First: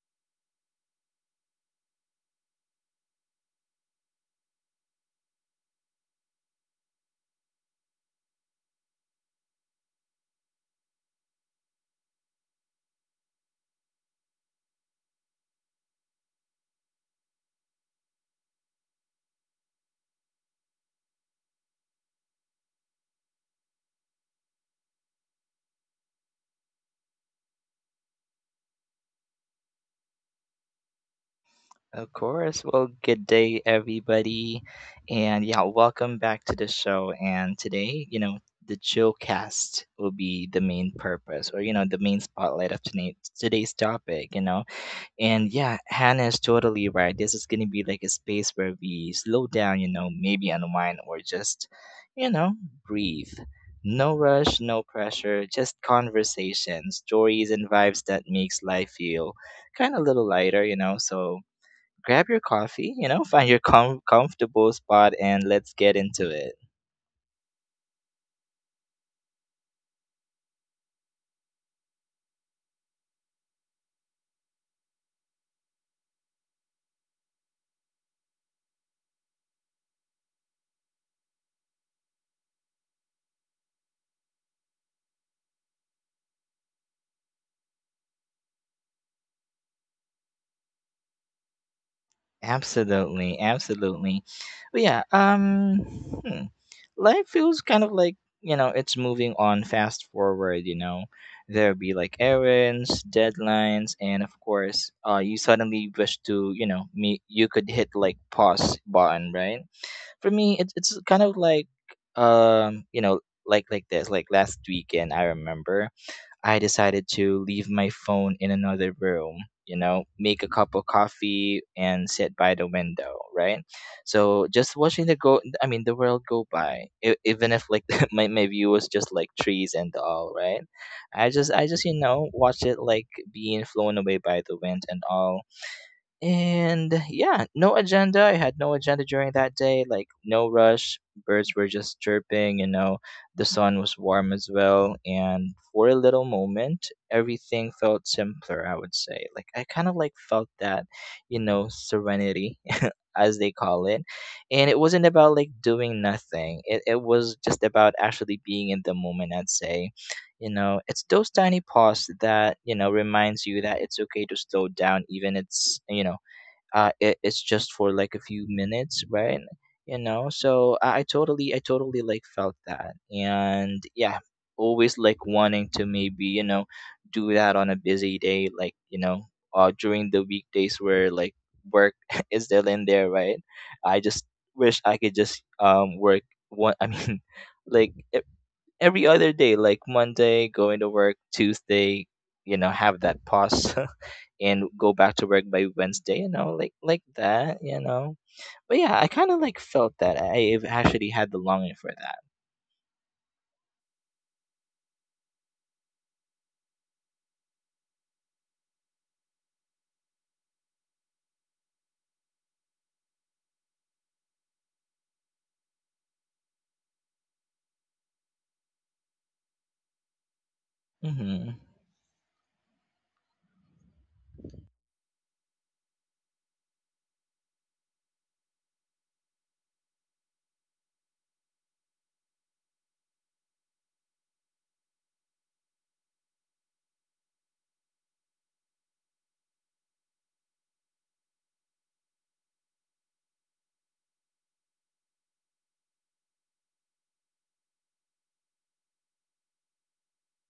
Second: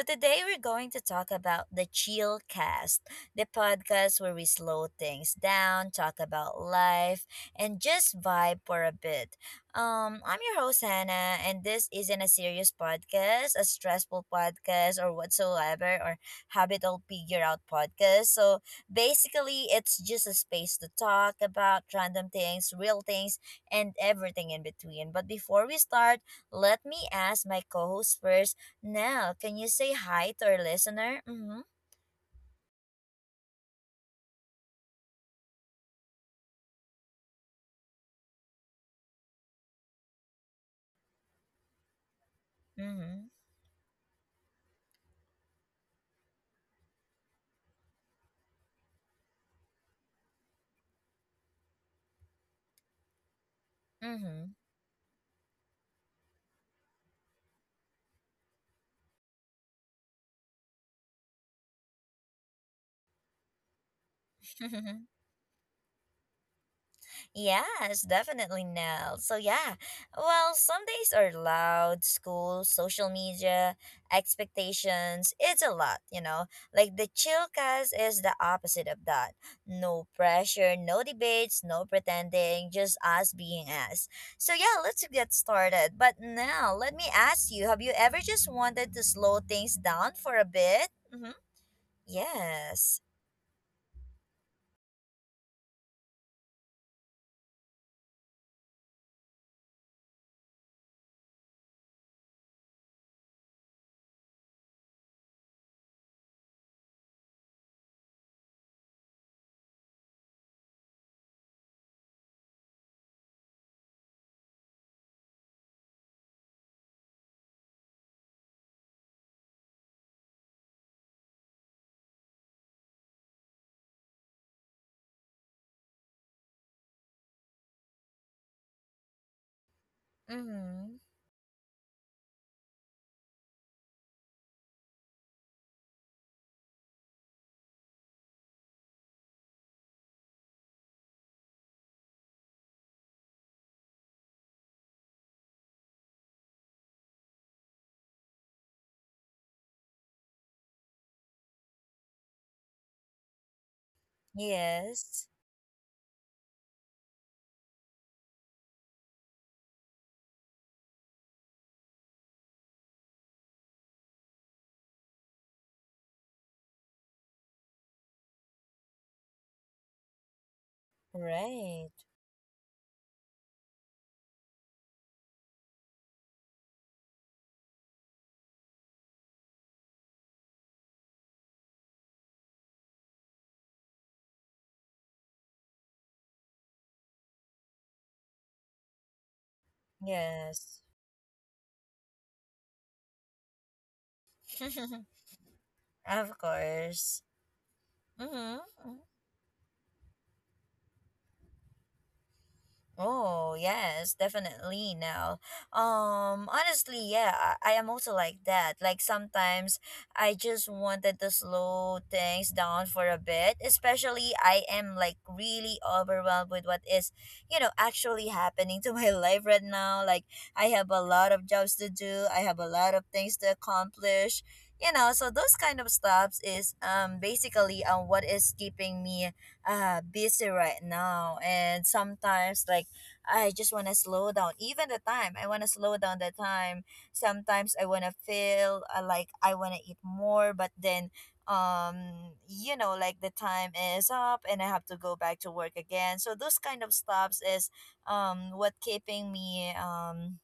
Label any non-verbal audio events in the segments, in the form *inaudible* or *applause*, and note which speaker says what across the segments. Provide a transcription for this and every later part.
Speaker 1: today we're going to talk about the Chill Cast, the podcast where we slow things down, talk about life, and just vibe for a bit. I'm your host Hannah, and this isn't a serious podcast, a stressful podcast, or whatsoever, or habitual figure out podcast. So basically, it's just a space to talk about random things, real things and everything in between. But before we start, let me ask my co host first. Now, can you say hi to our listener? Mm hmm.
Speaker 2: Of course. Well, good day, everybody. And yeah, welcome back to the show. And today, you know, the chill cast will be the main purpose or, you know, the main spotlight of tonight,
Speaker 1: Mm
Speaker 2: today's topic, you know. And yeah, Hannah is totally right. This is going to be like a space where we slow down, you know, maybe unwind or just, you know, breathe. No rush,
Speaker 1: hmm.
Speaker 2: no pressure, just conversation, stories, and vibes that makes life feel kind of a little lighter, you know. So grab your coffee, you know, find your comfortable
Speaker 1: Mm hmm.
Speaker 2: spot
Speaker 1: *laughs*
Speaker 2: and let's get into it.
Speaker 1: Yes, definitely, Nell. So, yeah, well, some days are loud, school, social media, expectations. It's a lot, you know. Like the chill cast is the opposite of that. No pressure, no debates, no pretending, just us being us. So, yeah, let's get started. But now, let me ask you, have you ever just wanted to slow things down for a bit? Mm-hmm. Yes.
Speaker 2: Absolutely, absolutely. But yeah, hmm, life feels kind of like, you know, it's moving on fast forward, you know. There'll be like errands, deadlines, and of course, you suddenly wish to, you know, me you could hit like pause button, right? For me, it's kind of like you know, like this, like last weekend I remember I decided to leave my phone in another room, you know, make a cup of coffee and sit by the window, right? So just watching the world go by, even if like *laughs* my view was just like trees and all, right?
Speaker 1: Mm-hmm.
Speaker 2: I just, you know, watch it like being flown away by the wind and all. And yeah, no agenda. I had no agenda during that day, like no rush. Birds were just chirping, you know. The sun was warm as well. And for a little moment, everything felt simpler, I would say. Like I kind of like felt that, you know, serenity, *laughs* as they call it. And it wasn't about
Speaker 1: Yes.
Speaker 2: like doing nothing. It was just about actually being in the moment, I'd say. You know, it's those tiny pause that, you know, reminds you that it's okay to slow down even it's, you know, it, it's just for like a few minutes, right? You know, so I
Speaker 1: Right.
Speaker 2: totally like felt that. And yeah, always like wanting to maybe, you know, do that on a busy day, like, you know, during the weekdays where like work *laughs* is still in there, right? I just wish I could just work one I mean *laughs* like e- every other day, like Monday, going to
Speaker 1: Yes.
Speaker 2: work, Tuesday, you know, have that pause *laughs* and go
Speaker 1: *laughs*
Speaker 2: back to work by Wednesday, you
Speaker 1: Of
Speaker 2: know, like
Speaker 1: course.
Speaker 2: that, you know.
Speaker 1: Mm-hmm.
Speaker 2: But yeah, I kind of like felt that. Have actually had the longing for that.
Speaker 1: Oh, yes, definitely now. Honestly, yeah, I am also like that. Like sometimes I just wanted to slow things down for a bit, especially I am like really overwhelmed with what is, you know, actually happening to *laughs* my life right now. Like I have a lot
Speaker 2: Mhm.
Speaker 1: of jobs to do, I have a lot of things to accomplish. You know, so those kind of stops is basically what is keeping me busy right now. And sometimes like I just want to slow down. Even the time, I want to slow down the time. Sometimes I want to feel like I want to eat more, but then um you know, like the time is up and I have to go back to work again. So those kind of stops is what keeping me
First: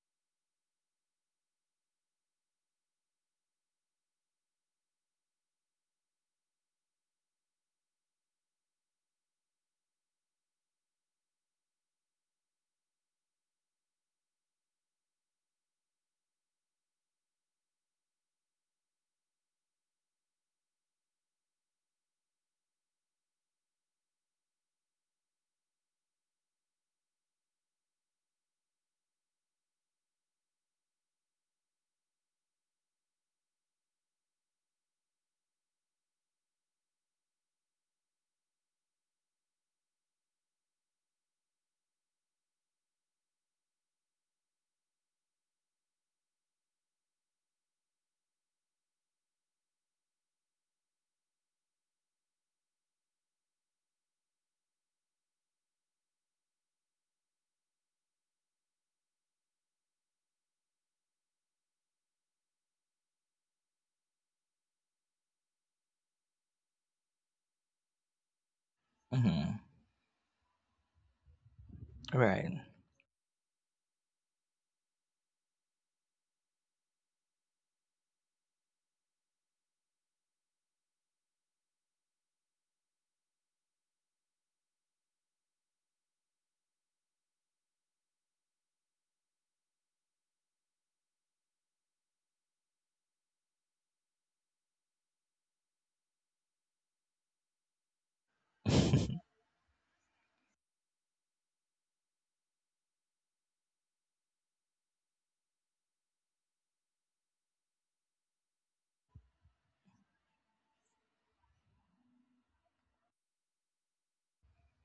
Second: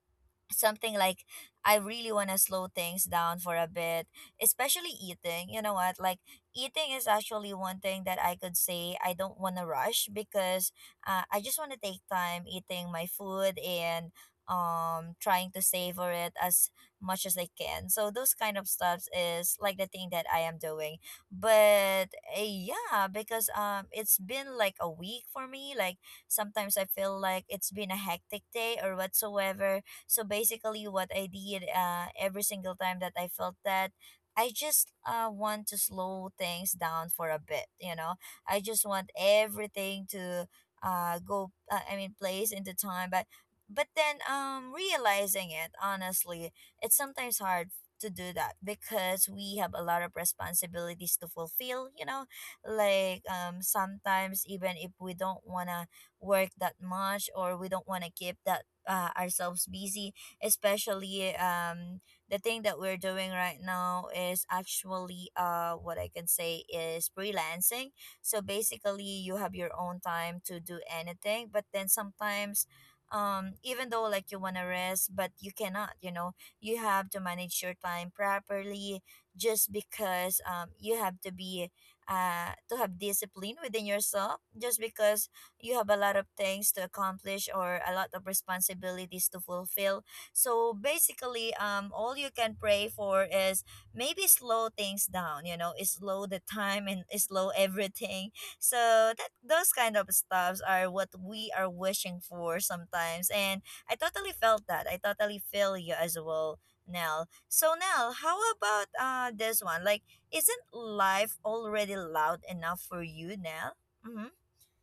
Speaker 1: something like, I really want to slow things down for a bit, especially eating. You know what? Like eating is actually one thing that I could say I don't want to rush, because I just want to take time eating my food and trying to savor it as much as I can. So those kind of stuffs is like the thing that I am doing. But yeah, because it's been like a week for me. Like sometimes I feel like it's been a hectic day or whatsoever. So basically, what I did every single time that I felt that, I just want to slow things down for a bit, you know? I just want everything to I mean, place into time. But then realizing it, honestly it's sometimes hard to do that, because we have a lot of responsibilities to fulfill, you know, like sometimes even if we don't want to work that much, or we don't want to keep that ourselves busy, especially the thing that we're doing right now is actually what I can say is freelancing. So basically you have
Speaker 2: Mhm.
Speaker 1: your own time to do anything, but then
Speaker 2: Right.
Speaker 1: sometimes even though like you want to rest but you cannot, you know, you have to manage your time properly, just because you have to be to have discipline within yourself, just because you have a lot of things to accomplish or a lot of responsibilities to fulfill. So basically all you can pray for is maybe slow things down, you know, is slow the time and is slow everything, so that
Speaker 2: *laughs*
Speaker 1: those kind of stuffs are what we are wishing for sometimes. And i totally felt that, I totally feel you as well, Nell. So Nell, how about this one, like isn't life already loud enough for you, Nell? Mm-hmm.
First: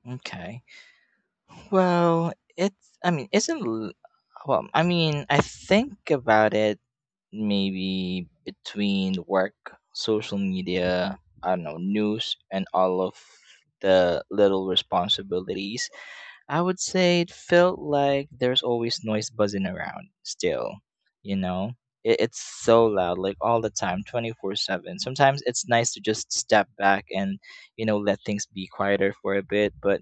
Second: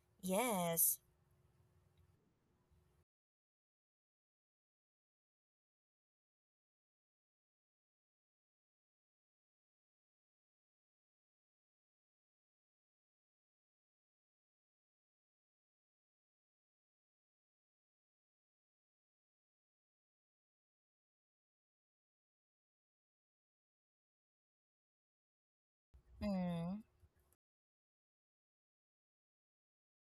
Speaker 2: Okay.
Speaker 1: Yes.
Speaker 2: Well, it's, I mean, isn't l- well, I mean, I think about it, maybe between work, social media, I don't know, news, and all of the little responsibilities, I would say it felt like there's always noise buzzing around still, you know? It's so loud, like all the time, 24/7. Sometimes it's nice to just step
Speaker 1: Mm.
Speaker 2: back and, you know, let things be quieter for a bit. But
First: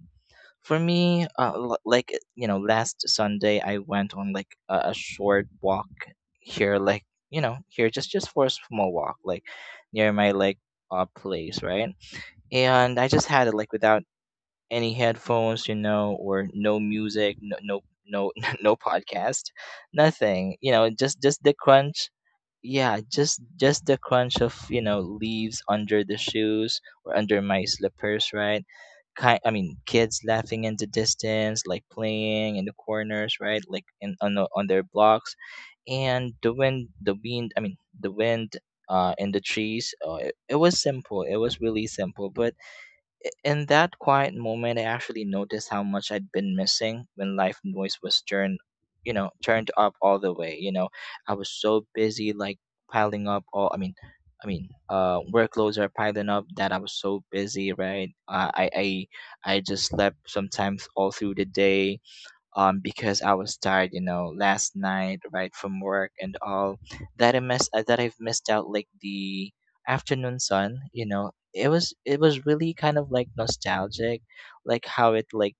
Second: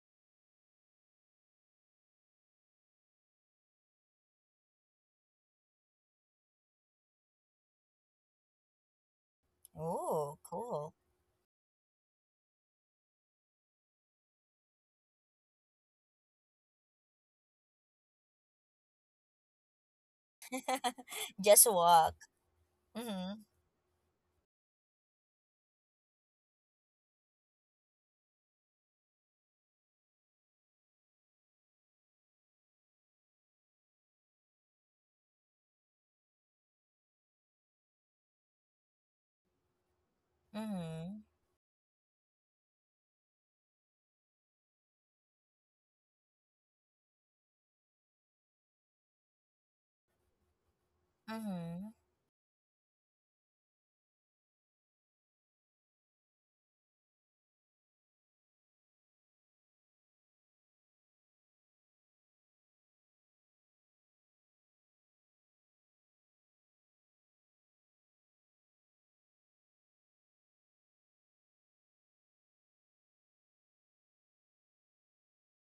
Speaker 2: for me, like, you know, last Sunday I went on like a short walk here, like, you know, here just for a small walk, like near my
Speaker 1: Oh,
Speaker 2: like
Speaker 1: cool.
Speaker 2: place, right? And I just had it like without any headphones, you know, or no music, no *laughs* no podcast, nothing. You know,
Speaker 1: *laughs*
Speaker 2: just the
Speaker 1: Just
Speaker 2: crunch.
Speaker 1: walk.
Speaker 2: Yeah,
Speaker 1: Mhm.
Speaker 2: just the crunch of, you know, leaves under the shoes or under my slippers, right? Kids laughing in the distance, like playing in the corners, right? Like in on the, on their blocks, and the wind in the trees. It was simple.
Speaker 1: Mhm.
Speaker 2: It was really simple, but in that quiet moment, I actually noticed how much I'd been missing when life noise was turned, you know, turned up all the way. You know, I was so
Speaker 1: Mhm.
Speaker 2: busy, like piling up all. I mean, workloads are piling up that I was so busy, right? I I just slept sometimes all through the day, because I was tired, you know, last night, right from work and all, that I missed that I've missed out like the afternoon sun. You know, it was really kind of like nostalgic, like how it like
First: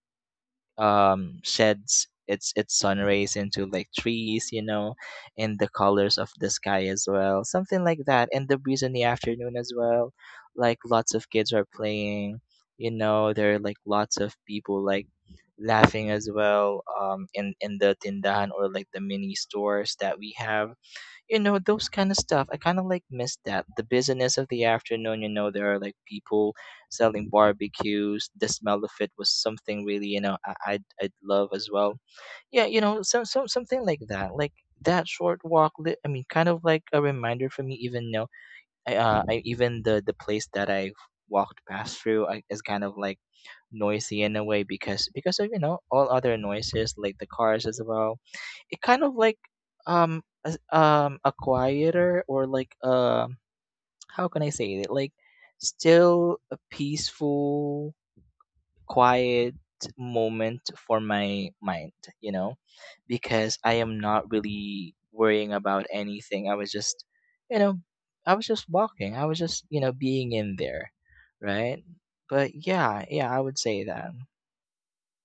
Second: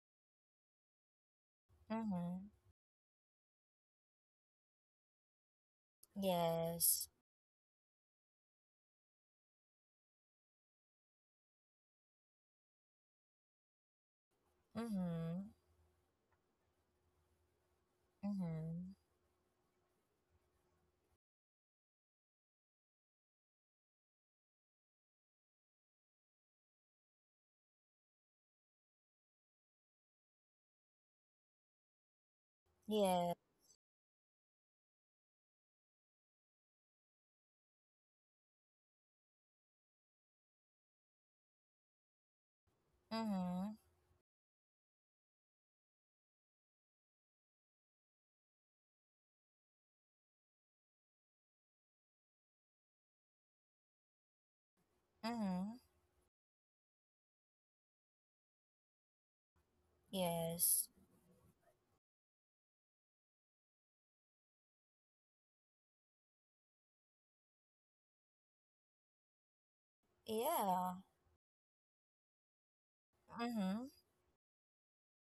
Speaker 2: sheds
Speaker 1: Mhm.
Speaker 2: its sun rays into like trees, you know, and the colors of the sky as
Speaker 1: Yes.
Speaker 2: well, something like that, and the breeze in the afternoon as well. Like lots of kids are playing, you know, there are like lots of people like
Speaker 1: Mhm.
Speaker 2: laughing as well, in the tindahan or like
Speaker 1: Mhm.
Speaker 2: the mini stores that we have, you know. Those kind of stuff, I kind of like miss that, the busyness of the afternoon, you know. There are like people selling barbecues, the smell of it was something really, you know, I'd love as well. Yeah, you know,
Speaker 1: Yeah.
Speaker 2: some something like that. Like that short walk, kind of like a reminder for me. Even I even the place that I walked past through, is kind of like
Speaker 1: Mhm.
Speaker 2: noisy in a way, because of, you know, all other noises like the cars as well. It kind of like, a quieter, or like, how can I say it, like
Speaker 1: Mhm.
Speaker 2: still a peaceful, quiet moment
Speaker 1: Yes.
Speaker 2: for my mind, you know, because I am not really worrying about anything. I was just, you know, I was just walking. I was just, you know, being in there,
Speaker 1: Yeah.
Speaker 2: right? But yeah, yeah, I would say
Speaker 1: Mhm.
Speaker 2: that.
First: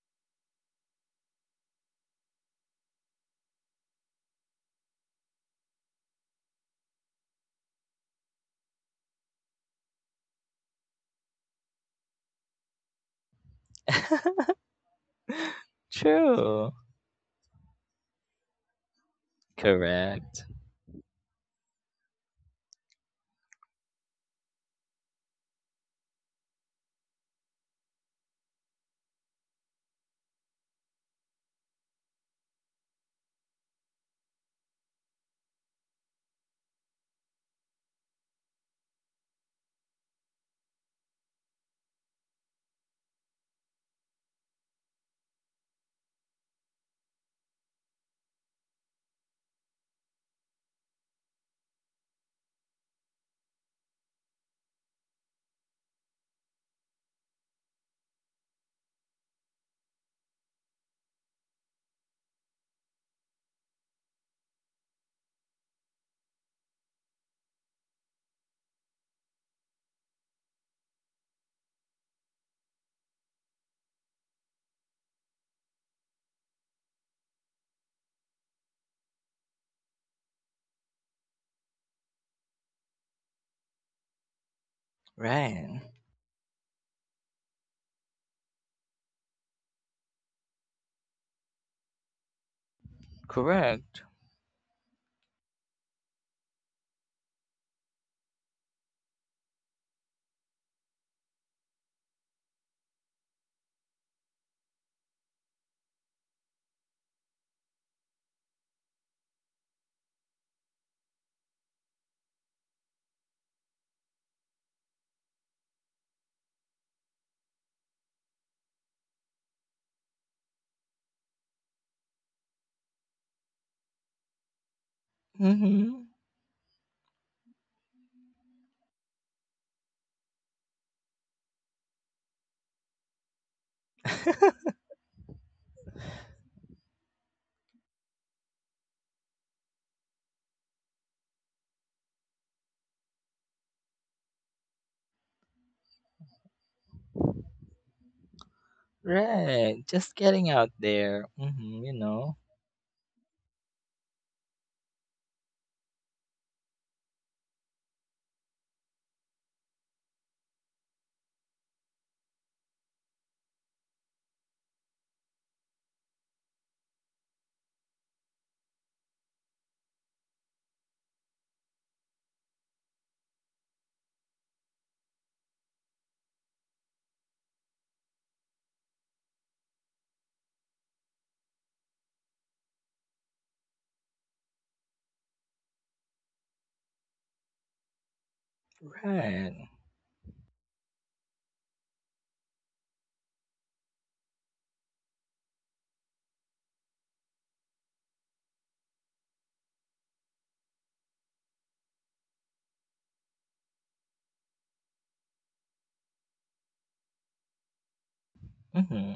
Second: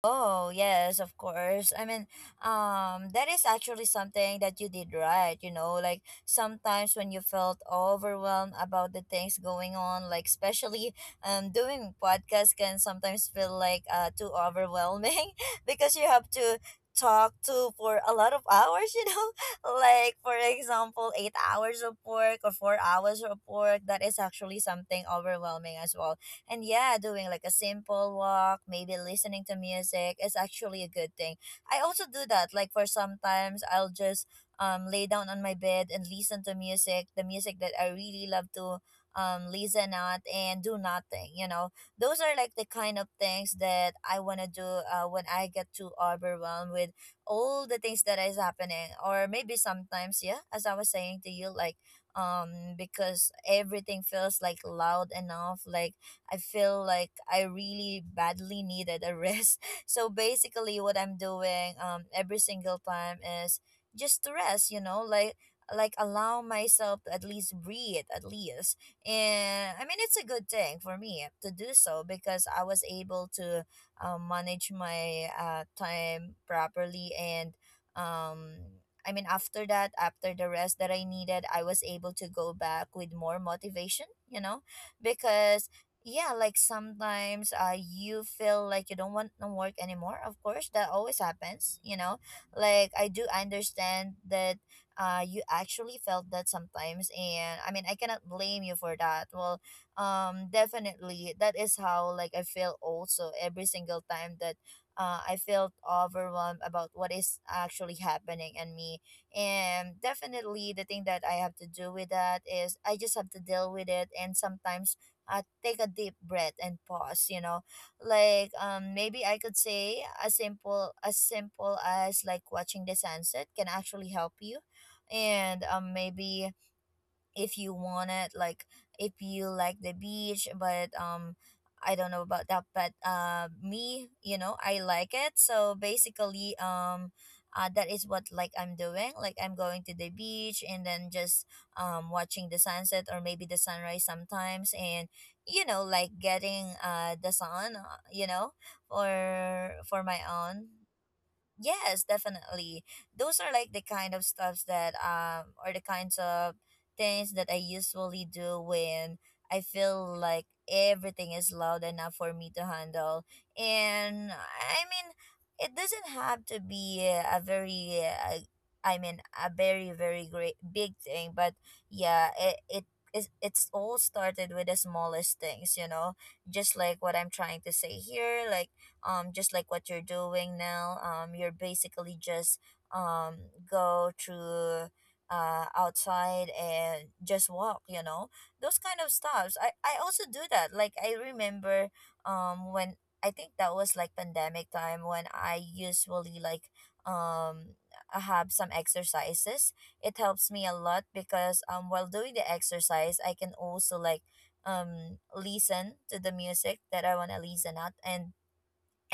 Speaker 1: Oh, yes, of course. I mean, that is actually something that you did right, you know, like sometimes when you felt overwhelmed about the things going on, like especially doing podcast can sometimes feel like too
Speaker 2: *laughs*
Speaker 1: overwhelming *laughs* because you have to
Speaker 2: True.
Speaker 1: talk to for a lot of hours, you know? *laughs* Like for
Speaker 2: Correct.
Speaker 1: example, 8 hours of work or 4 hours of work, that is actually something overwhelming as well. And yeah, doing like a simple walk, maybe listening to music is actually a good thing. I also do that. Like for sometimes I'll just lay down on my bed and listen to music, the music that I really love to listen at and do nothing, you know. Those are like the kind of things that I want to do when I get too overwhelmed with all the things that is happening, or maybe sometimes yeah, as I was saying to you like because everything feels like loud enough, like I feel like I really badly needed a rest. *laughs* So basically, what I'm doing every single time is just to rest. You know, like allow myself to at least breathe at least. And I mean, it's a good thing for me to do so, because I was able to manage my time properly. And um I mean, after that, after the rest that I needed, I was able to go back with more motivation, you know, because
Speaker 2: Right.
Speaker 1: yeah, like sometimes you feel like you don't want to work anymore. Of course that always happens, you know, like I do
Speaker 2: Correct.
Speaker 1: understand that you actually felt that sometimes, and I mean I cannot blame you for that. Well, definitely that is how like I feel also every single time that I felt overwhelmed about what is actually happening in me. And definitely, the thing that I have to do with that is I just have to deal with it. And sometimes take a deep breath and pause, you know, like maybe I could say as simple, as simple as like watching the sunset can actually help you. And
Speaker 2: Mhm.
Speaker 1: maybe if you want it like, if you like the beach, but I don't know about that. But me, you know, I like it. So basically that is what like I'm doing, like I'm going to the beach and then just watching the sunset or maybe the sunrise sometimes. And you know, like getting the sun, you know,
Speaker 2: Right.
Speaker 1: for
Speaker 2: Just
Speaker 1: my
Speaker 2: getting
Speaker 1: own.
Speaker 2: out there. Mhm, you
Speaker 1: Yes,
Speaker 2: know.
Speaker 1: definitely. Those are like the kind of stuffs that or the kinds of things that I usually do when I feel like everything is loud enough for me to handle. And I mean, it doesn't have to be a very I mean a very great big thing, but yeah, it's all started with the smallest things, you know, just like what I'm trying to say here, like just like what you're doing now. You're basically just um, go through outside and just walk, you know, those kind of stops.
Speaker 2: Right.
Speaker 1: I also do that. Like I remember when I think that was like pandemic time, when I usually like um, have some exercises. It helps me a lot because while doing the exercise, I can also like listen to the music that I want to listen at. And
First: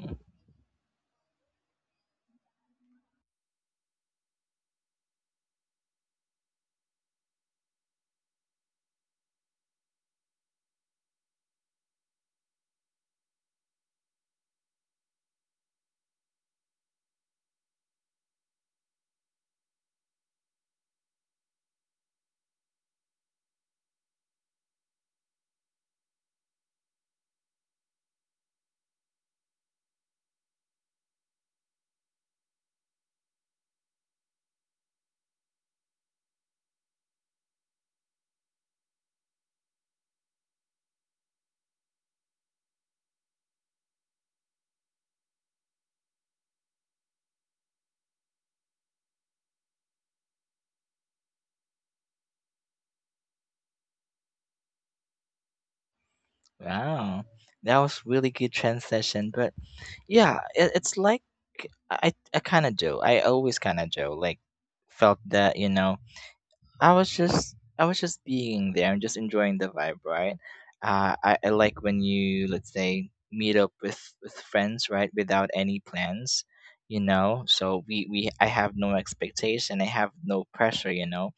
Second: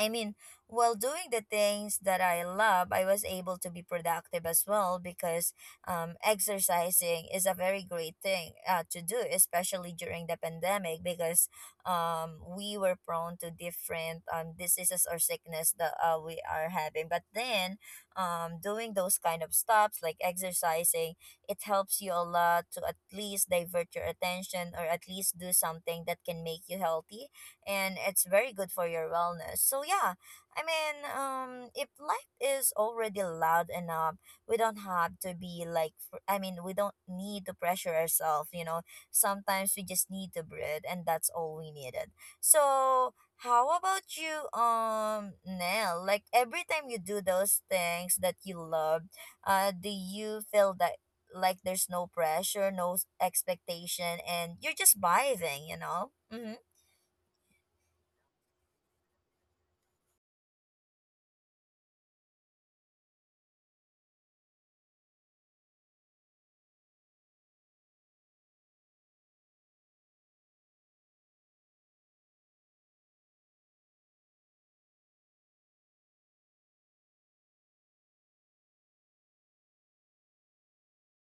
Speaker 1: I mean, while doing the things that I love, I was able to be productive as well, because exercising is a very great thing to do, especially during the pandemic, because we were prone to different diseases or sickness that we are having. But then doing those kind of stops like exercising, it helps you a lot to at least divert your attention or at least do something that can make you healthy, and it's very good for your wellness. So yeah, I mean, if life is already loud enough, we don't have to be like, we don't need to pressure ourselves. You know, sometimes we just need to breathe, and that's all we needed. So how about you, Nell? Like every time you do those things that you love, do you feel that, like there's no pressure, no expectation, and you're just vibing, you know? Mm-hmm.
Speaker 2: Wow, that was really good transition. But yeah, it, it's like I kind of do. I always kind of do. Like felt that, you know, I was just being there and just enjoying the vibe, right? I like when you, let's say, meet up with friends, right, without any plans, you know. So we I have no expectation, I have no pressure, you know,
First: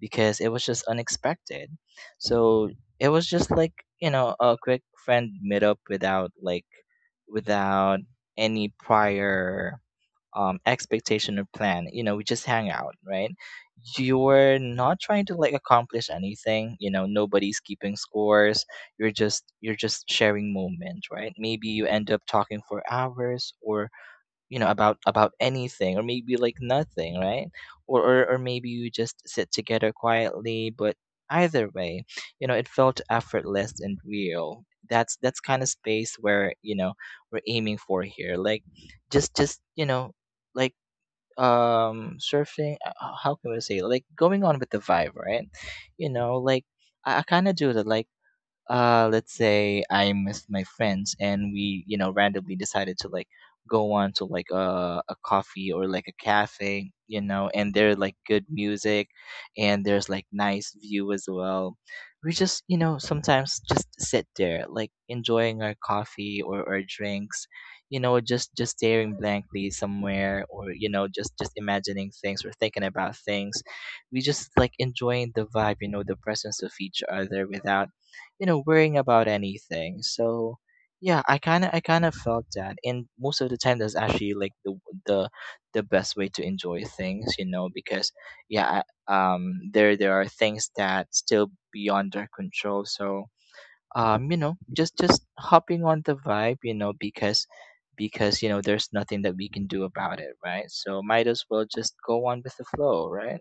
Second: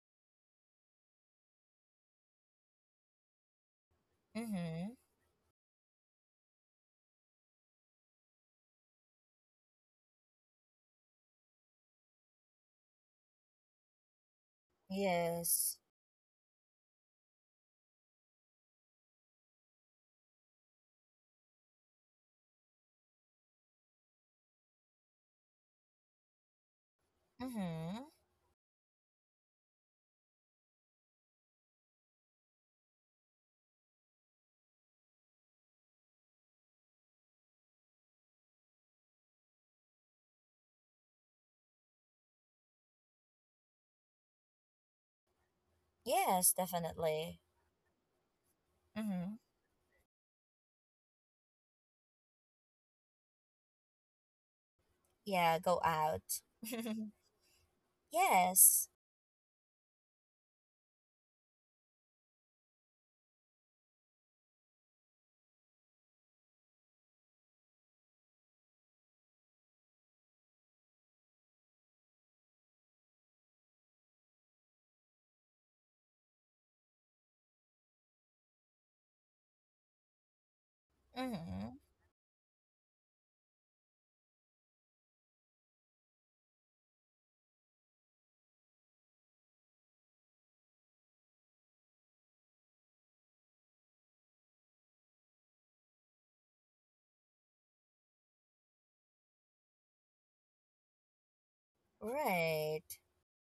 Speaker 2: because it was just unexpected. So it was just like, you know, a quick
Speaker 1: Mm-hmm.
Speaker 2: friend meetup without any prior expectation or plan. You know, we just hang out, right? You're not trying to like
Speaker 1: Yes.
Speaker 2: accomplish anything. You know, nobody's keeping scores. You're just sharing moments, right? Maybe you end up talking for hours, or, you know, about anything, or maybe like nothing, right?
Speaker 1: Mm-hmm.
Speaker 2: Or maybe you just sit together quietly, but either way, you know, it felt effortless and real. That's kind of space where, you know, we're aiming for here, like just you know, like surfing, how can we say, like going on with the vibe, right? You know,
Speaker 1: Yes,
Speaker 2: like I
Speaker 1: definitely.
Speaker 2: kind of do that. Like,
Speaker 1: Mm-hmm.
Speaker 2: let's say I'm with my friends and we, you know, randomly decided to like go on to like a
Speaker 1: Yeah,
Speaker 2: coffee
Speaker 1: go
Speaker 2: or like a
Speaker 1: out. *laughs*
Speaker 2: cafe, you know, and there are like good
Speaker 1: Yes.
Speaker 2: music and there's like nice view as well. We just, you know, sometimes just sit there like enjoying our coffee or our drinks, you know, just staring blankly somewhere, or, you know, just imagining things or thinking about things. We just like enjoying the vibe, you know, the presence of each other without, you know, worrying about anything. So yeah,
Speaker 1: Mm-hmm.
Speaker 2: I kind of felt that. And most of the time, that's actually like the the best way to enjoy things, you know, because yeah, there there are things that still beyond our control. So you know, just hopping on the vibe, you know, because, you know, there's nothing that we can do about it, right? So might as well just go on with the
Speaker 1: Right.
Speaker 2: flow, right?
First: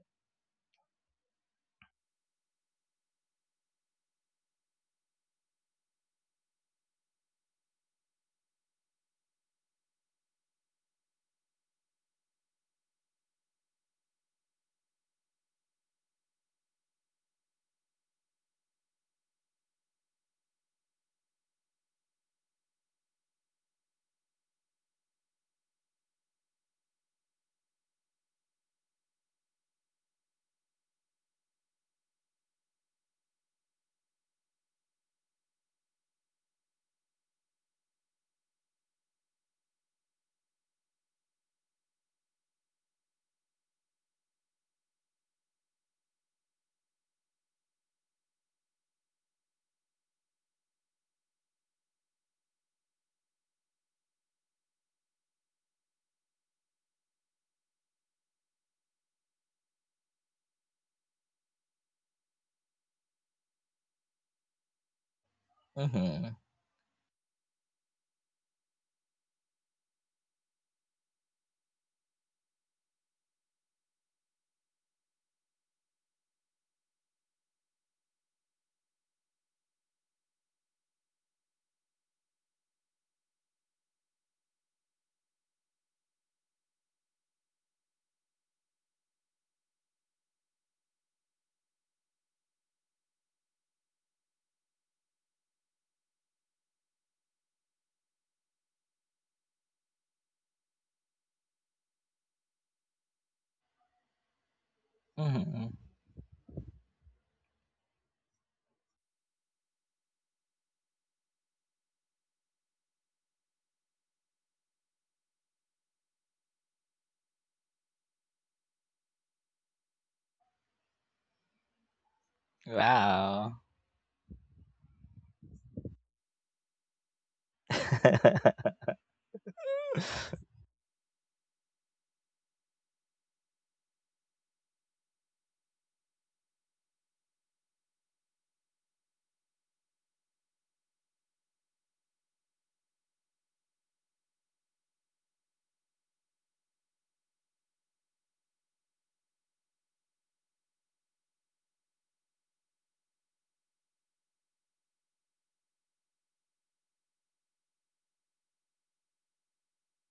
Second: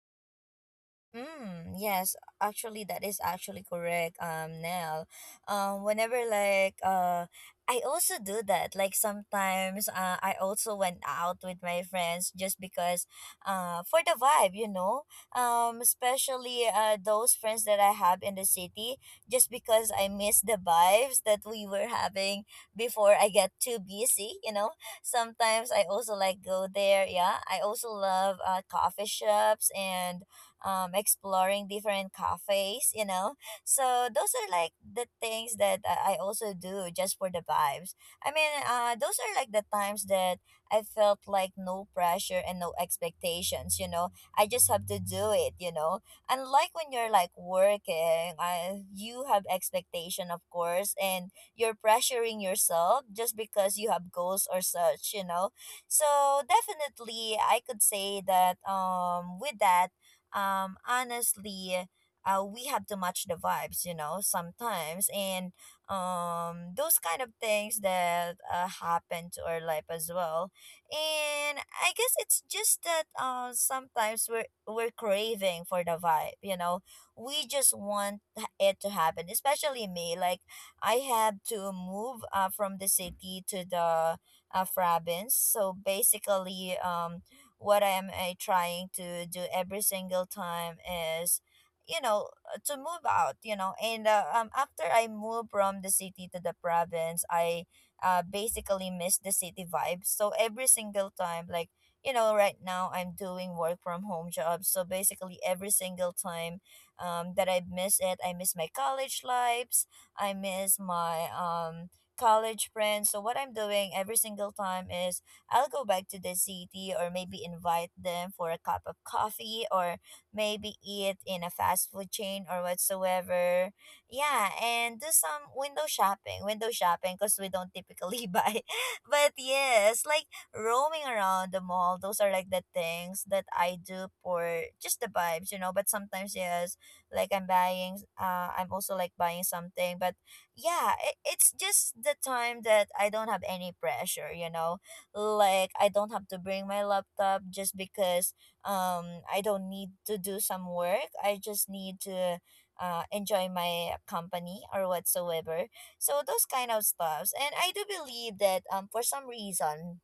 Speaker 1: Mm, yes, actually, that is actually correct. Nell, whenever like I also do that. Like sometimes, I also went out with my friends just because, for the vibe, you know. Especially those friends that I have in the city, just because I miss the vibes that we were having before I get too busy, you know. Sometimes I also like go there. Yeah, I also love coffee shops and exploring different cafes, you know. So those are like the things that I also do just for the vibes. I mean, those are like the times that I felt like no pressure and no expectations. I just have to do it. Unlike when you're like working, you have expectation, of course, and you're pressuring yourself just because you have goals or such. So definitely, I could say that, with that, honestly, we have to match the vibes, sometimes. And
Speaker 2: Mm-hmm,
Speaker 1: those kind of things that happen to our life as well. And I guess it's just that sometimes we're craving for the vibe. We just want it to happen, especially me. Like, I have to move, from the city to the, province. So basically, what I am, trying to do every single time is, you know to move out. And after I moved from the city to the province, I basically miss the city vibe. So every single time, like, right now I'm doing work from home jobs. So basically
Speaker 2: mm-hmm.
Speaker 1: every single time that I miss it, I miss my college lives. I miss my college friends. So what I'm doing every single time is I'll go back to the city, or maybe invite them for a cup of coffee, or maybe eat in a fast food chain or
Speaker 2: Wow.
Speaker 1: whatsoever. Yeah, and do some window shopping because we don't
Speaker 2: *laughs*
Speaker 1: typically *laughs* buy. But yes, like roaming around the mall, those are like the things that I do for just the vibes. But sometimes, yes, like I'm buying, I'm also like buying something, but yeah, it's just the time that I don't have any pressure, like I don't have to bring my laptop just because I don't need to do some work. I just need to enjoy my company or whatsoever. So those kind of stuffs. And I do believe that for some reason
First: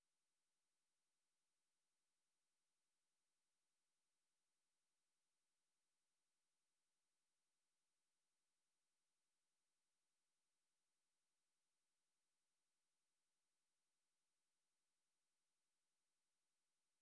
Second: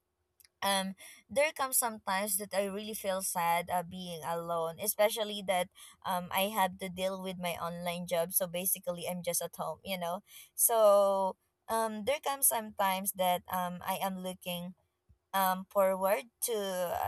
Speaker 1: um there comes sometimes that I really feel sad, being alone, especially that I have to deal with my online job. So basically I'm just at home. So there comes sometimes that I am looking forward to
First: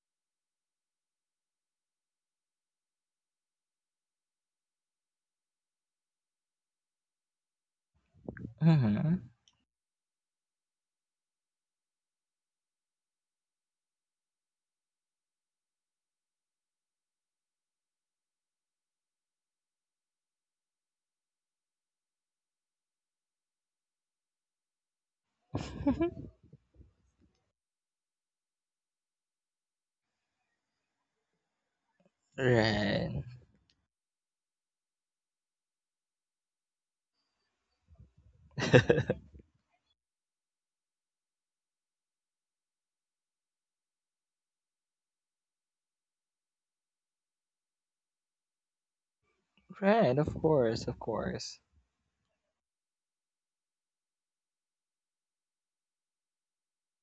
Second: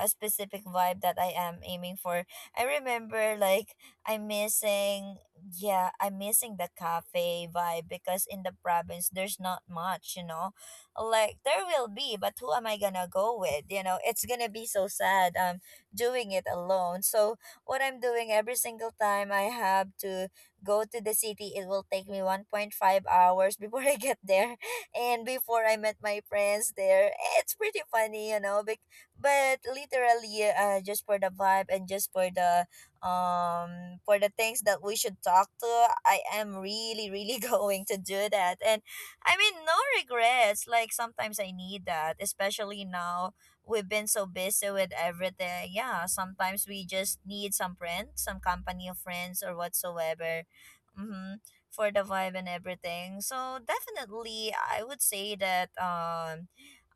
Speaker 1: a specific vibe that I am aiming for. I remember, like, I'm missing yeah, I'm missing the cafe vibe because in the province
Speaker 2: Mm-hmm.
Speaker 1: there's not much. Like there will be, but who am I gonna go with? It's gonna be so sad, doing it alone. So what I'm doing every single time I have to go to the city, it will take me 1.5 hours *laughs* before I get there and before I met my
Speaker 2: *laughs*
Speaker 1: friends there, it's pretty funny. But literally, just for the vibe and just for the,
Speaker 2: Right.
Speaker 1: for the things that we should talk to, I am really really *laughs* going to do that. And
Speaker 2: *laughs*
Speaker 1: I mean, no regrets. Like sometimes I need that, especially now we've been so busy with everything. Yeah, sometimes we just need some friends, some company of friends or
Speaker 2: Right, of
Speaker 1: whatsoever.
Speaker 2: course, of
Speaker 1: Mm-hmm.
Speaker 2: course.
Speaker 1: For the vibe and everything. So definitely, I would say that,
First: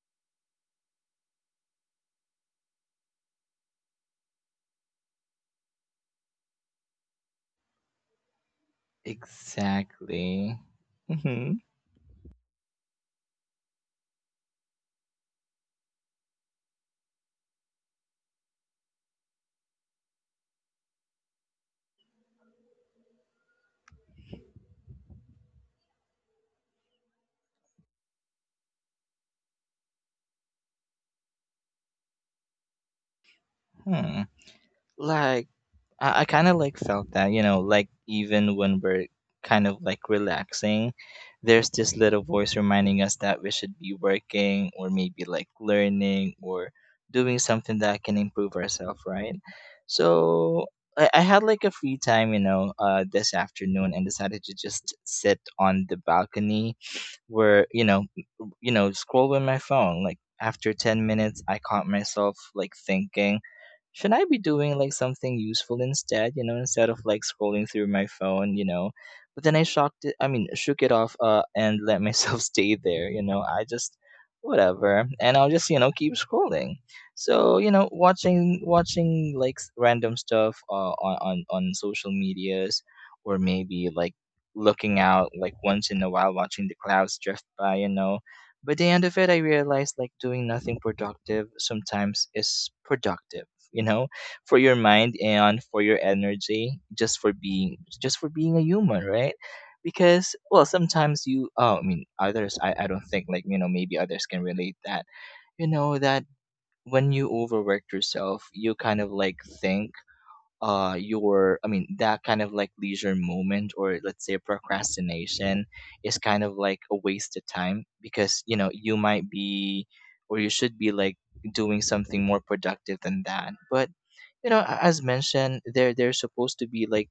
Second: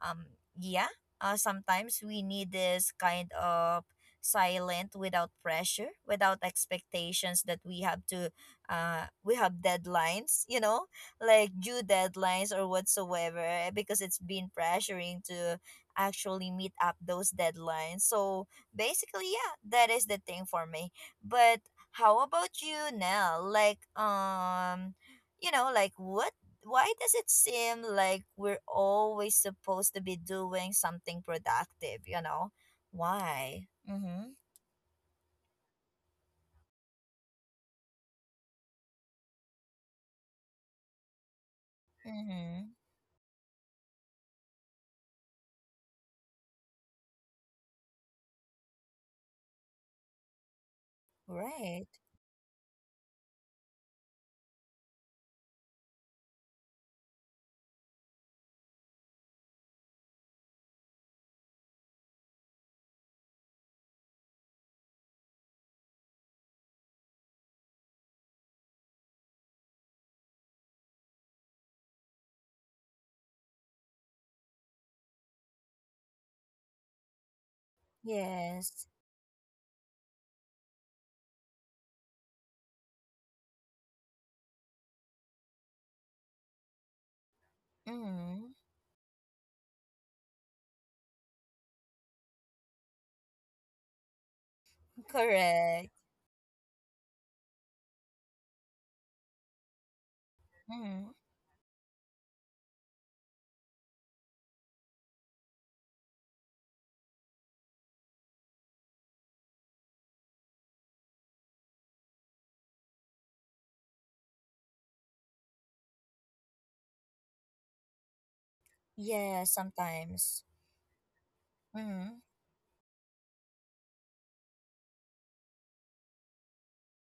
Speaker 1: um, yeah, sometimes we need this kind of silent without pressure without expectations that we have deadlines
Speaker 2: Exactly.
Speaker 1: you know like
Speaker 2: Mm-hmm.
Speaker 1: due deadlines or whatsoever, because it's been pressuring to actually meet up those deadlines. So basically, yeah, that is the thing for me. But how about you, now? Like, like what? Why does it seem like we're always supposed to be doing something productive? Why?
Speaker 2: Hmm.
Speaker 1: Mm-hmm.
Speaker 2: Like I kind of like felt that, you know, like even when we're kind of like relaxing, there's this little voice
Speaker 1: Mm-hmm.
Speaker 2: reminding us that we should be working, or maybe like learning, or doing something that can improve ourselves, right? So I had like a
Speaker 1: Right.
Speaker 2: free time, you know, this afternoon, and decided to just sit on the balcony where, you know, scrolling my phone. Like after 10 minutes, I caught myself like thinking, should I be doing like something useful instead, you know, instead of like scrolling through my phone, you know? But then I shocked it, I mean, shook it off, *laughs* and let myself *laughs* stay there, you know? I just, whatever. And I'll just, you know, keep scrolling. So, you know, watching,
Speaker 1: Yes.
Speaker 2: watching like random stuff on social medias, or maybe like looking out, like once in a while, watching the clouds drift by, you know.
Speaker 1: Mm-hmm.
Speaker 2: By the end of it, I realized like doing nothing productive sometimes is productive, you know, for your mind and for
Speaker 1: Correct.
Speaker 2: your energy, just for being a human, right? Because well,
Speaker 1: Mm-hmm.
Speaker 2: sometimes you, oh, I mean, others, I don't think like, you know, maybe others can relate that, you know, that when you overwork yourself, you kind of like think your I mean that kind of like leisure moment, or let's say procrastination, is kind of like a waste of time, because you know you might
Speaker 1: Yeah.
Speaker 2: be, or
Speaker 1: Sometimes.
Speaker 2: you should be like doing
Speaker 1: Mm-hmm.
Speaker 2: something more productive than that. But you know, as mentioned, there's supposed to be like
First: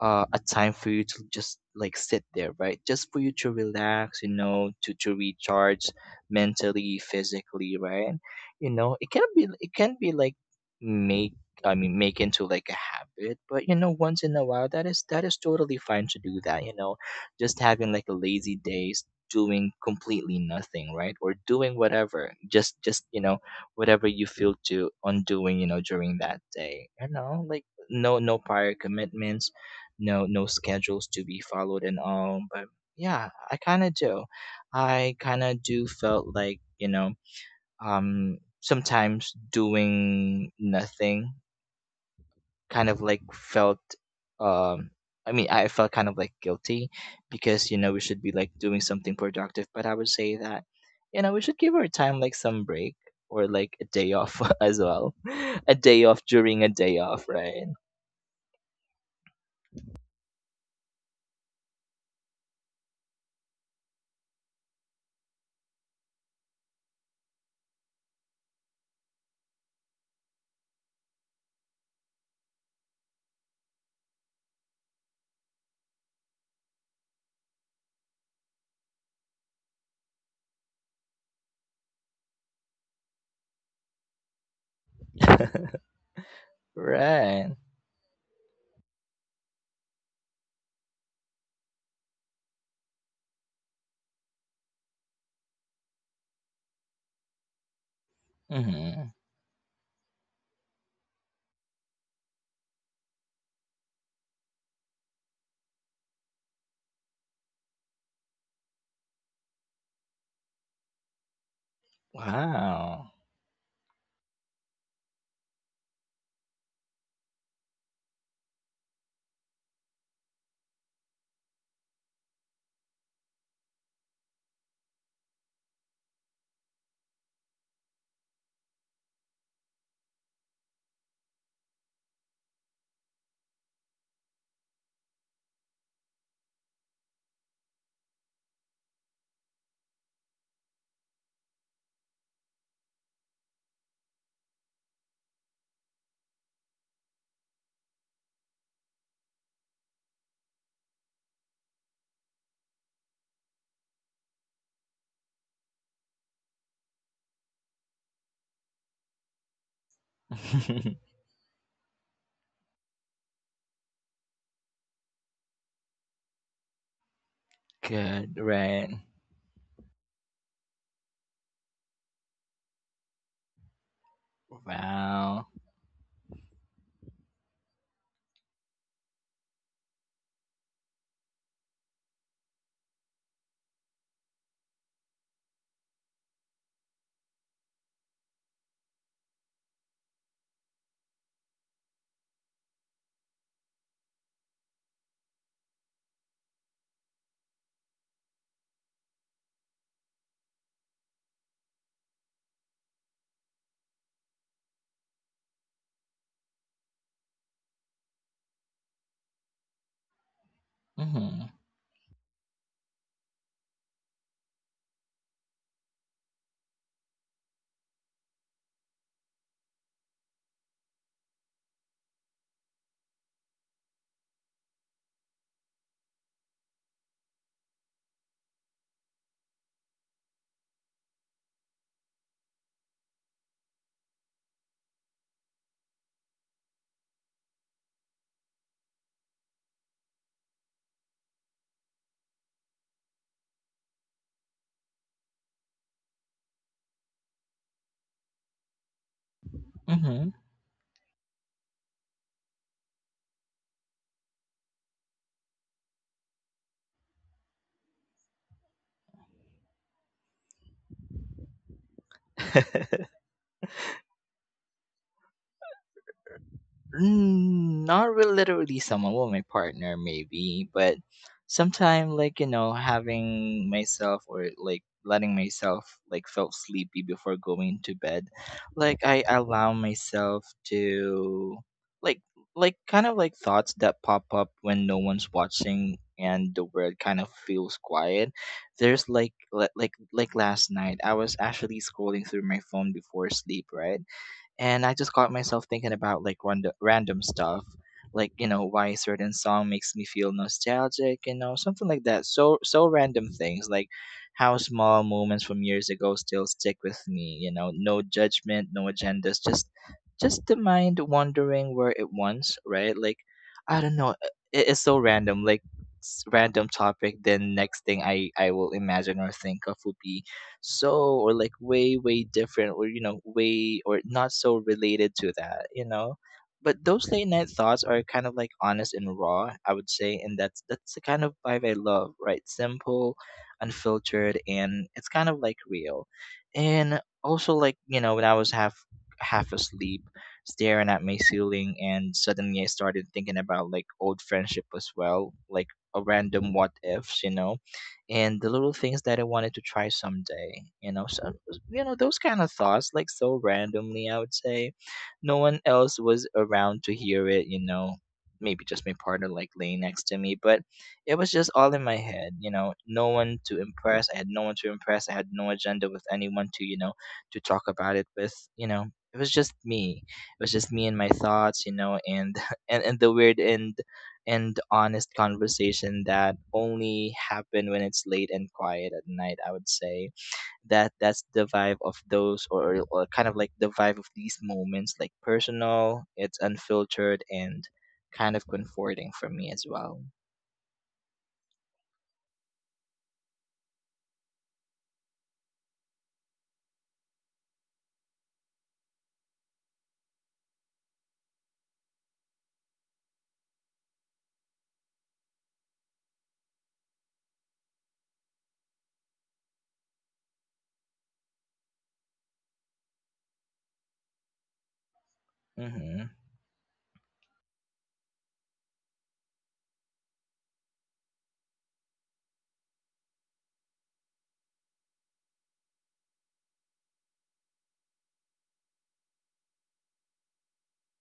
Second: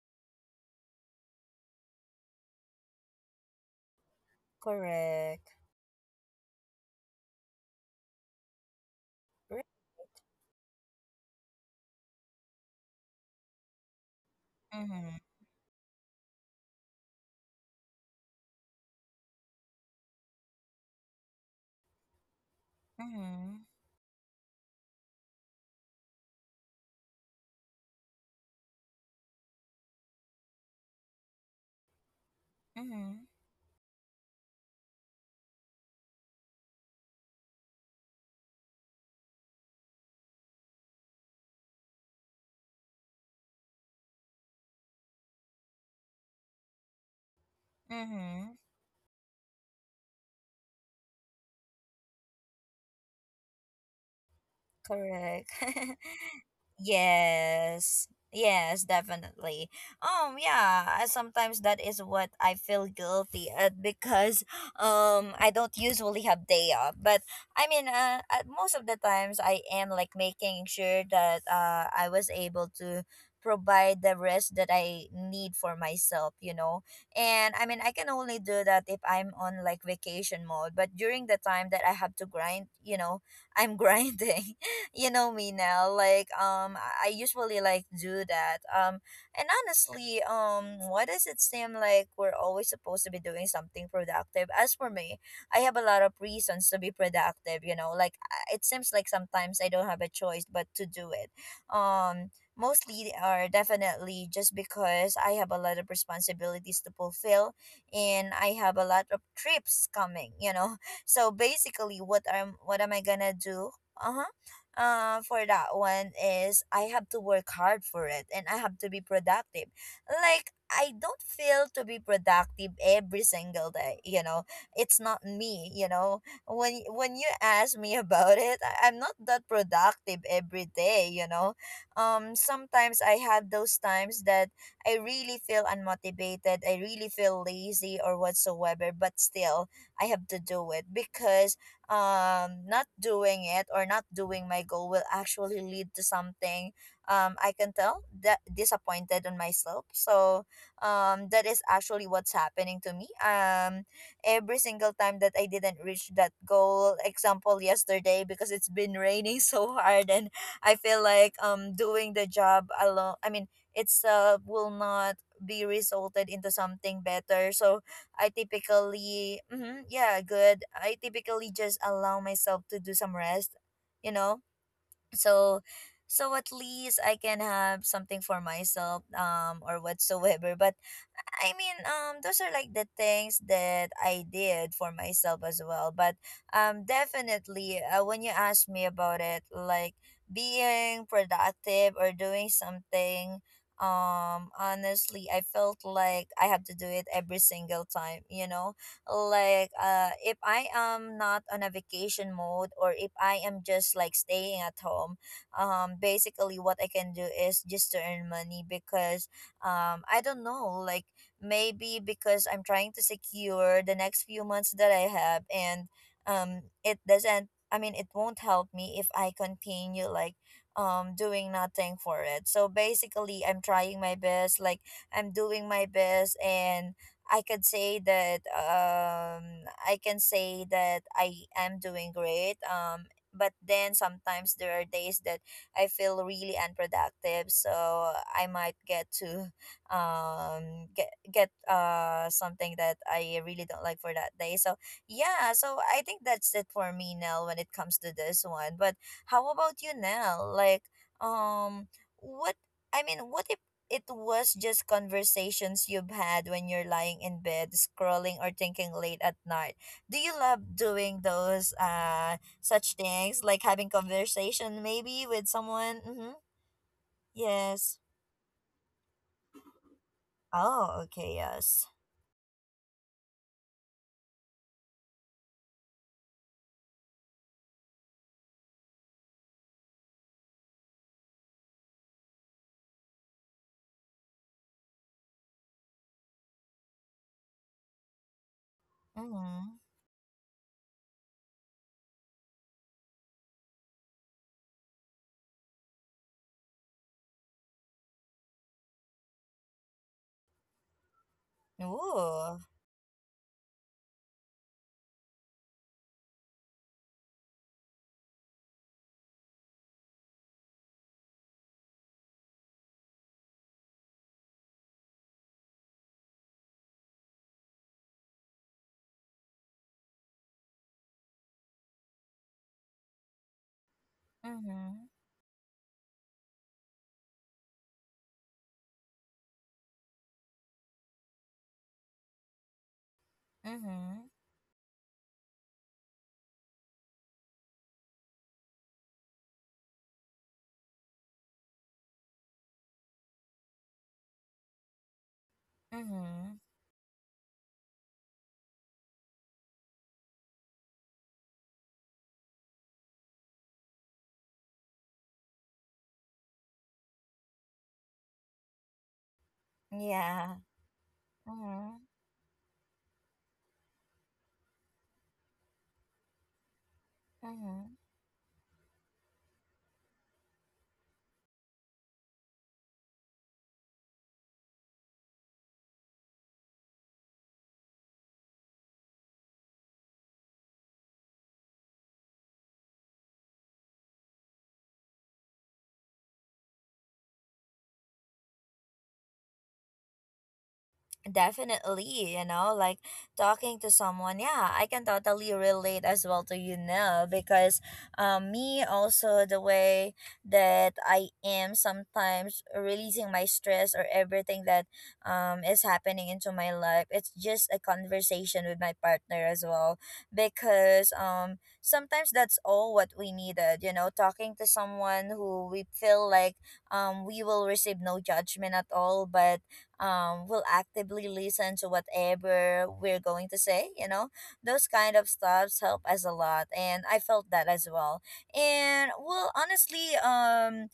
Speaker 2: a time for you to just like sit there, right? Just for you to relax, you know, to
Speaker 1: Correct.
Speaker 2: recharge mentally, physically, right? You know, it can be like make I mean make into like a habit, but you know, once in a while, that is
Speaker 1: Mm-hmm.
Speaker 2: that is totally fine to do that, you know. Just having like a lazy days, doing completely nothing, right? Or doing whatever. Just, you know,
Speaker 1: Mm-hmm.
Speaker 2: whatever you feel to on doing, you know, during that day. You know, like no prior commitments, no schedules to be followed and all. But
Speaker 1: Mm-hmm.
Speaker 2: yeah, I kind of do felt like, you know, sometimes doing nothing kind of like felt, um I mean, I felt kind of like guilty, because you know we should be like
Speaker 1: Mm-hmm.
Speaker 2: doing something productive. But I would say that, you know, we should give our time like some break or like a day off *laughs* as well.
Speaker 1: Correct.
Speaker 2: *laughs* A
Speaker 1: *laughs*
Speaker 2: day off during a day off, right?
Speaker 1: Yes. Yes, definitely. Yeah, sometimes that is what I feel guilty at because *laughs* I don't usually have day off, but I mean, at most of the times I am like making sure that I was able to provide the rest that I need for myself. And I mean I can only do that if I'm on like vacation mode, but during the time that I have to grind, I'm *laughs* grinding, you know me now. Like, I
Speaker 2: Right.
Speaker 1: usually like do that. And honestly, why does it seem like we're always supposed to be doing something productive? As for me, I have a lot of reasons to be productive. Like, it seems
Speaker 2: Hmm.
Speaker 1: like sometimes I don't have a choice but to do it. Um. Mostly are definitely just because I have a lot of responsibilities to fulfill and I have a lot of trips coming. *laughs* So basically what am I
Speaker 2: Wow.
Speaker 1: gonna do? Uh-huh. For that one is I have to work hard for it and I have to be productive. Like, I don't feel to be productive every single day. It's not me. When you ask me *laughs* about it, I'm not that productive every day. Sometimes I have those times that I really feel unmotivated, I really feel lazy or whatsoever, but still I have to do it because not doing it or not doing my goal will actually lead to something. I can tell that disappointed on myself. So that is actually what's happening to me every single time that I didn't reach that goal. Example, yesterday because it's been raining *laughs* so hard and I feel
Speaker 2: *laughs*
Speaker 1: like doing the job alone, I mean, it's will not be resulted into something better. So I
Speaker 2: Good, right.
Speaker 1: typically, hmm, yeah, good. I typically just allow myself to do some rest, you know.
Speaker 2: Wow.
Speaker 1: So, so, at least I can have something for myself, or whatsoever. But I mean, those are like the things that I did for myself as well. But, definitely, when you ask me about it, like being productive or doing something, honestly, I felt like I have to do it every single time. Like, if I am not on a vacation mode or if I am just like staying at home, basically what I can do is just to earn money because I don't know, like,
Speaker 2: Mm-hmm.
Speaker 1: maybe because I'm trying to secure the next few months that I have, and it doesn't I mean it won't help me if I continue like doing nothing for it. So basically I'm trying my best, like I'm doing my best, and I could say that, I can say that I am doing great. But then sometimes there are days that I feel really unproductive, so I might get to get something that I really don't like for that day. So yeah, so I think that's it for me, Nell, when it comes to this one. But how about you,
Speaker 2: Mm-hmm.
Speaker 1: Nell? Like, um, what I mean, what if it was just conversations you've had when you're lying in bed, scrolling or thinking late at night? Do you love doing those such
Speaker 2: *laughs*
Speaker 1: things, like having conversation maybe with someone? Mm-hmm.
Speaker 2: Mm,
Speaker 1: Yes.
Speaker 2: not really literally someone, well, my partner maybe. But
Speaker 1: Oh, okay. Yes.
Speaker 2: sometime, like you know, having myself, or like letting myself like felt sleepy before going to bed, like I allow myself to, like kind of like thoughts that pop up when no one's watching and the world kind of feels quiet. There's like li-
Speaker 1: Mm-hmm.
Speaker 2: like like last night I was actually scrolling through my phone before sleep, right? And I just caught myself thinking about like random stuff, like you know why a certain song makes me feel nostalgic, you know, something like that. So,
Speaker 1: Ooh.
Speaker 2: so random things, like how small moments from years ago still stick with me. You know, no judgment, no agendas, just the mind wandering where it wants, right? Like I don't know, it's so random. Like random topic, then next thing I will imagine or think of would be so, or like way different, or you know, way or not so
Speaker 1: Mhm.
Speaker 2: related to that, you know. But those late night thoughts are kind of like honest and raw, I would say, and that's the kind of vibe I love, right? Simple,
Speaker 1: Mhm.
Speaker 2: unfiltered, and it's kind of like real. And also like, you know, when I was half asleep staring at my ceiling, and suddenly I started thinking about like old friendship as well, like a random
Speaker 1: Mhm.
Speaker 2: what ifs, you know, and the little things that I wanted to try someday. You know, so you know those kind of thoughts, like so randomly. I would say, no one else was around to hear it. You know, maybe just my partner, like laying next to me,
Speaker 1: Yeah.
Speaker 2: but it was just all in my
Speaker 1: Mhm.
Speaker 2: head. You know, no one to impress. I had no one to impress. I had no agenda with anyone to, you know, to talk about
Speaker 1: Mhm.
Speaker 2: it with. You know. It was just me. It was just me and my thoughts, you know, and *laughs* and the weird and honest conversation that only happen when it's late and quiet at night, I would say. That's the vibe of those, or kind of like the vibe of these moments, like personal, it's unfiltered and kind of comforting for me as well.
Speaker 1: Definitely, like talking to someone. Yeah, I can totally relate as well to you now because, me also, the way that I am sometimes releasing my stress or everything that, is happening into my life, it's just a conversation with my partner as well because, sometimes that's all what we needed, talking to someone who we
Speaker 2: Mm-hmm.
Speaker 1: feel like, we will receive no judgment at all, but, will actively listen to whatever we're going to say, those kind of stuffs help us a lot. And I felt that as well. And well, honestly,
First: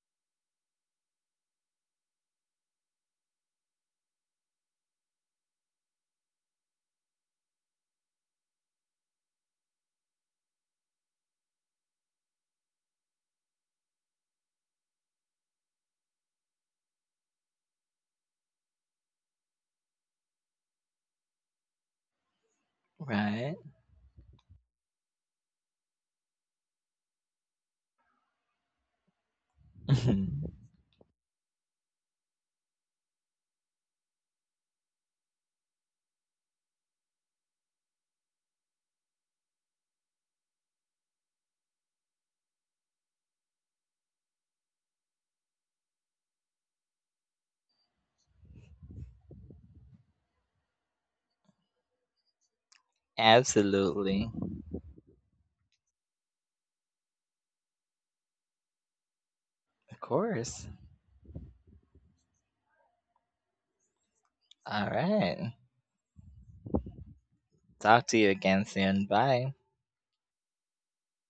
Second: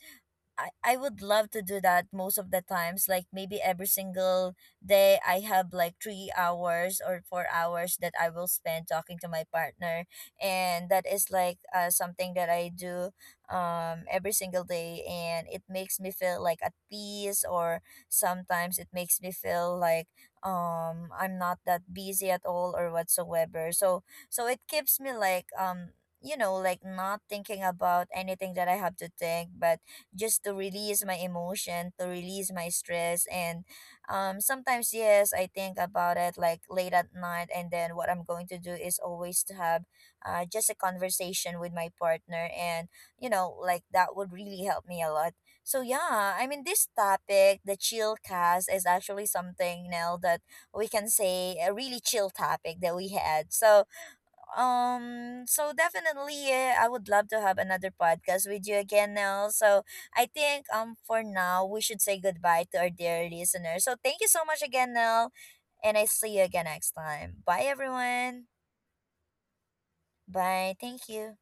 Speaker 1: I would love to do that most of the times, like maybe every single day I have like 3 hours or 4 hours that I will spend talking to my partner, and that is like, something that I do, every single day, and it makes me feel like at peace or sometimes it makes me feel like, I'm not that busy at all or
Speaker 2: Right.
Speaker 1: whatsoever. So it keeps me like, like not thinking about anything that I have to think, but just to release my emotion, to release my stress. And, sometimes, yes, I think about it like late at night. And then what I'm going to do is always to have, just a conversation with my partner. And, like that would really help me a lot. So, yeah, I mean, this topic, the chill cast, is actually something now that we can say a really chill topic that we
Speaker 2: *laughs*
Speaker 1: had. So,
Speaker 2: Absolutely.
Speaker 1: so definitely, I would love to have another podcast with you again, Nell. So
Speaker 2: Of
Speaker 1: I think
Speaker 2: course.
Speaker 1: for now we should say goodbye to our dear listeners. So thank you so much again,
Speaker 2: All
Speaker 1: Nell,
Speaker 2: right.
Speaker 1: and I see you again next time. Bye,
Speaker 2: Talk to you
Speaker 1: everyone.
Speaker 2: again soon. Bye.
Speaker 1: Bye. Thank you.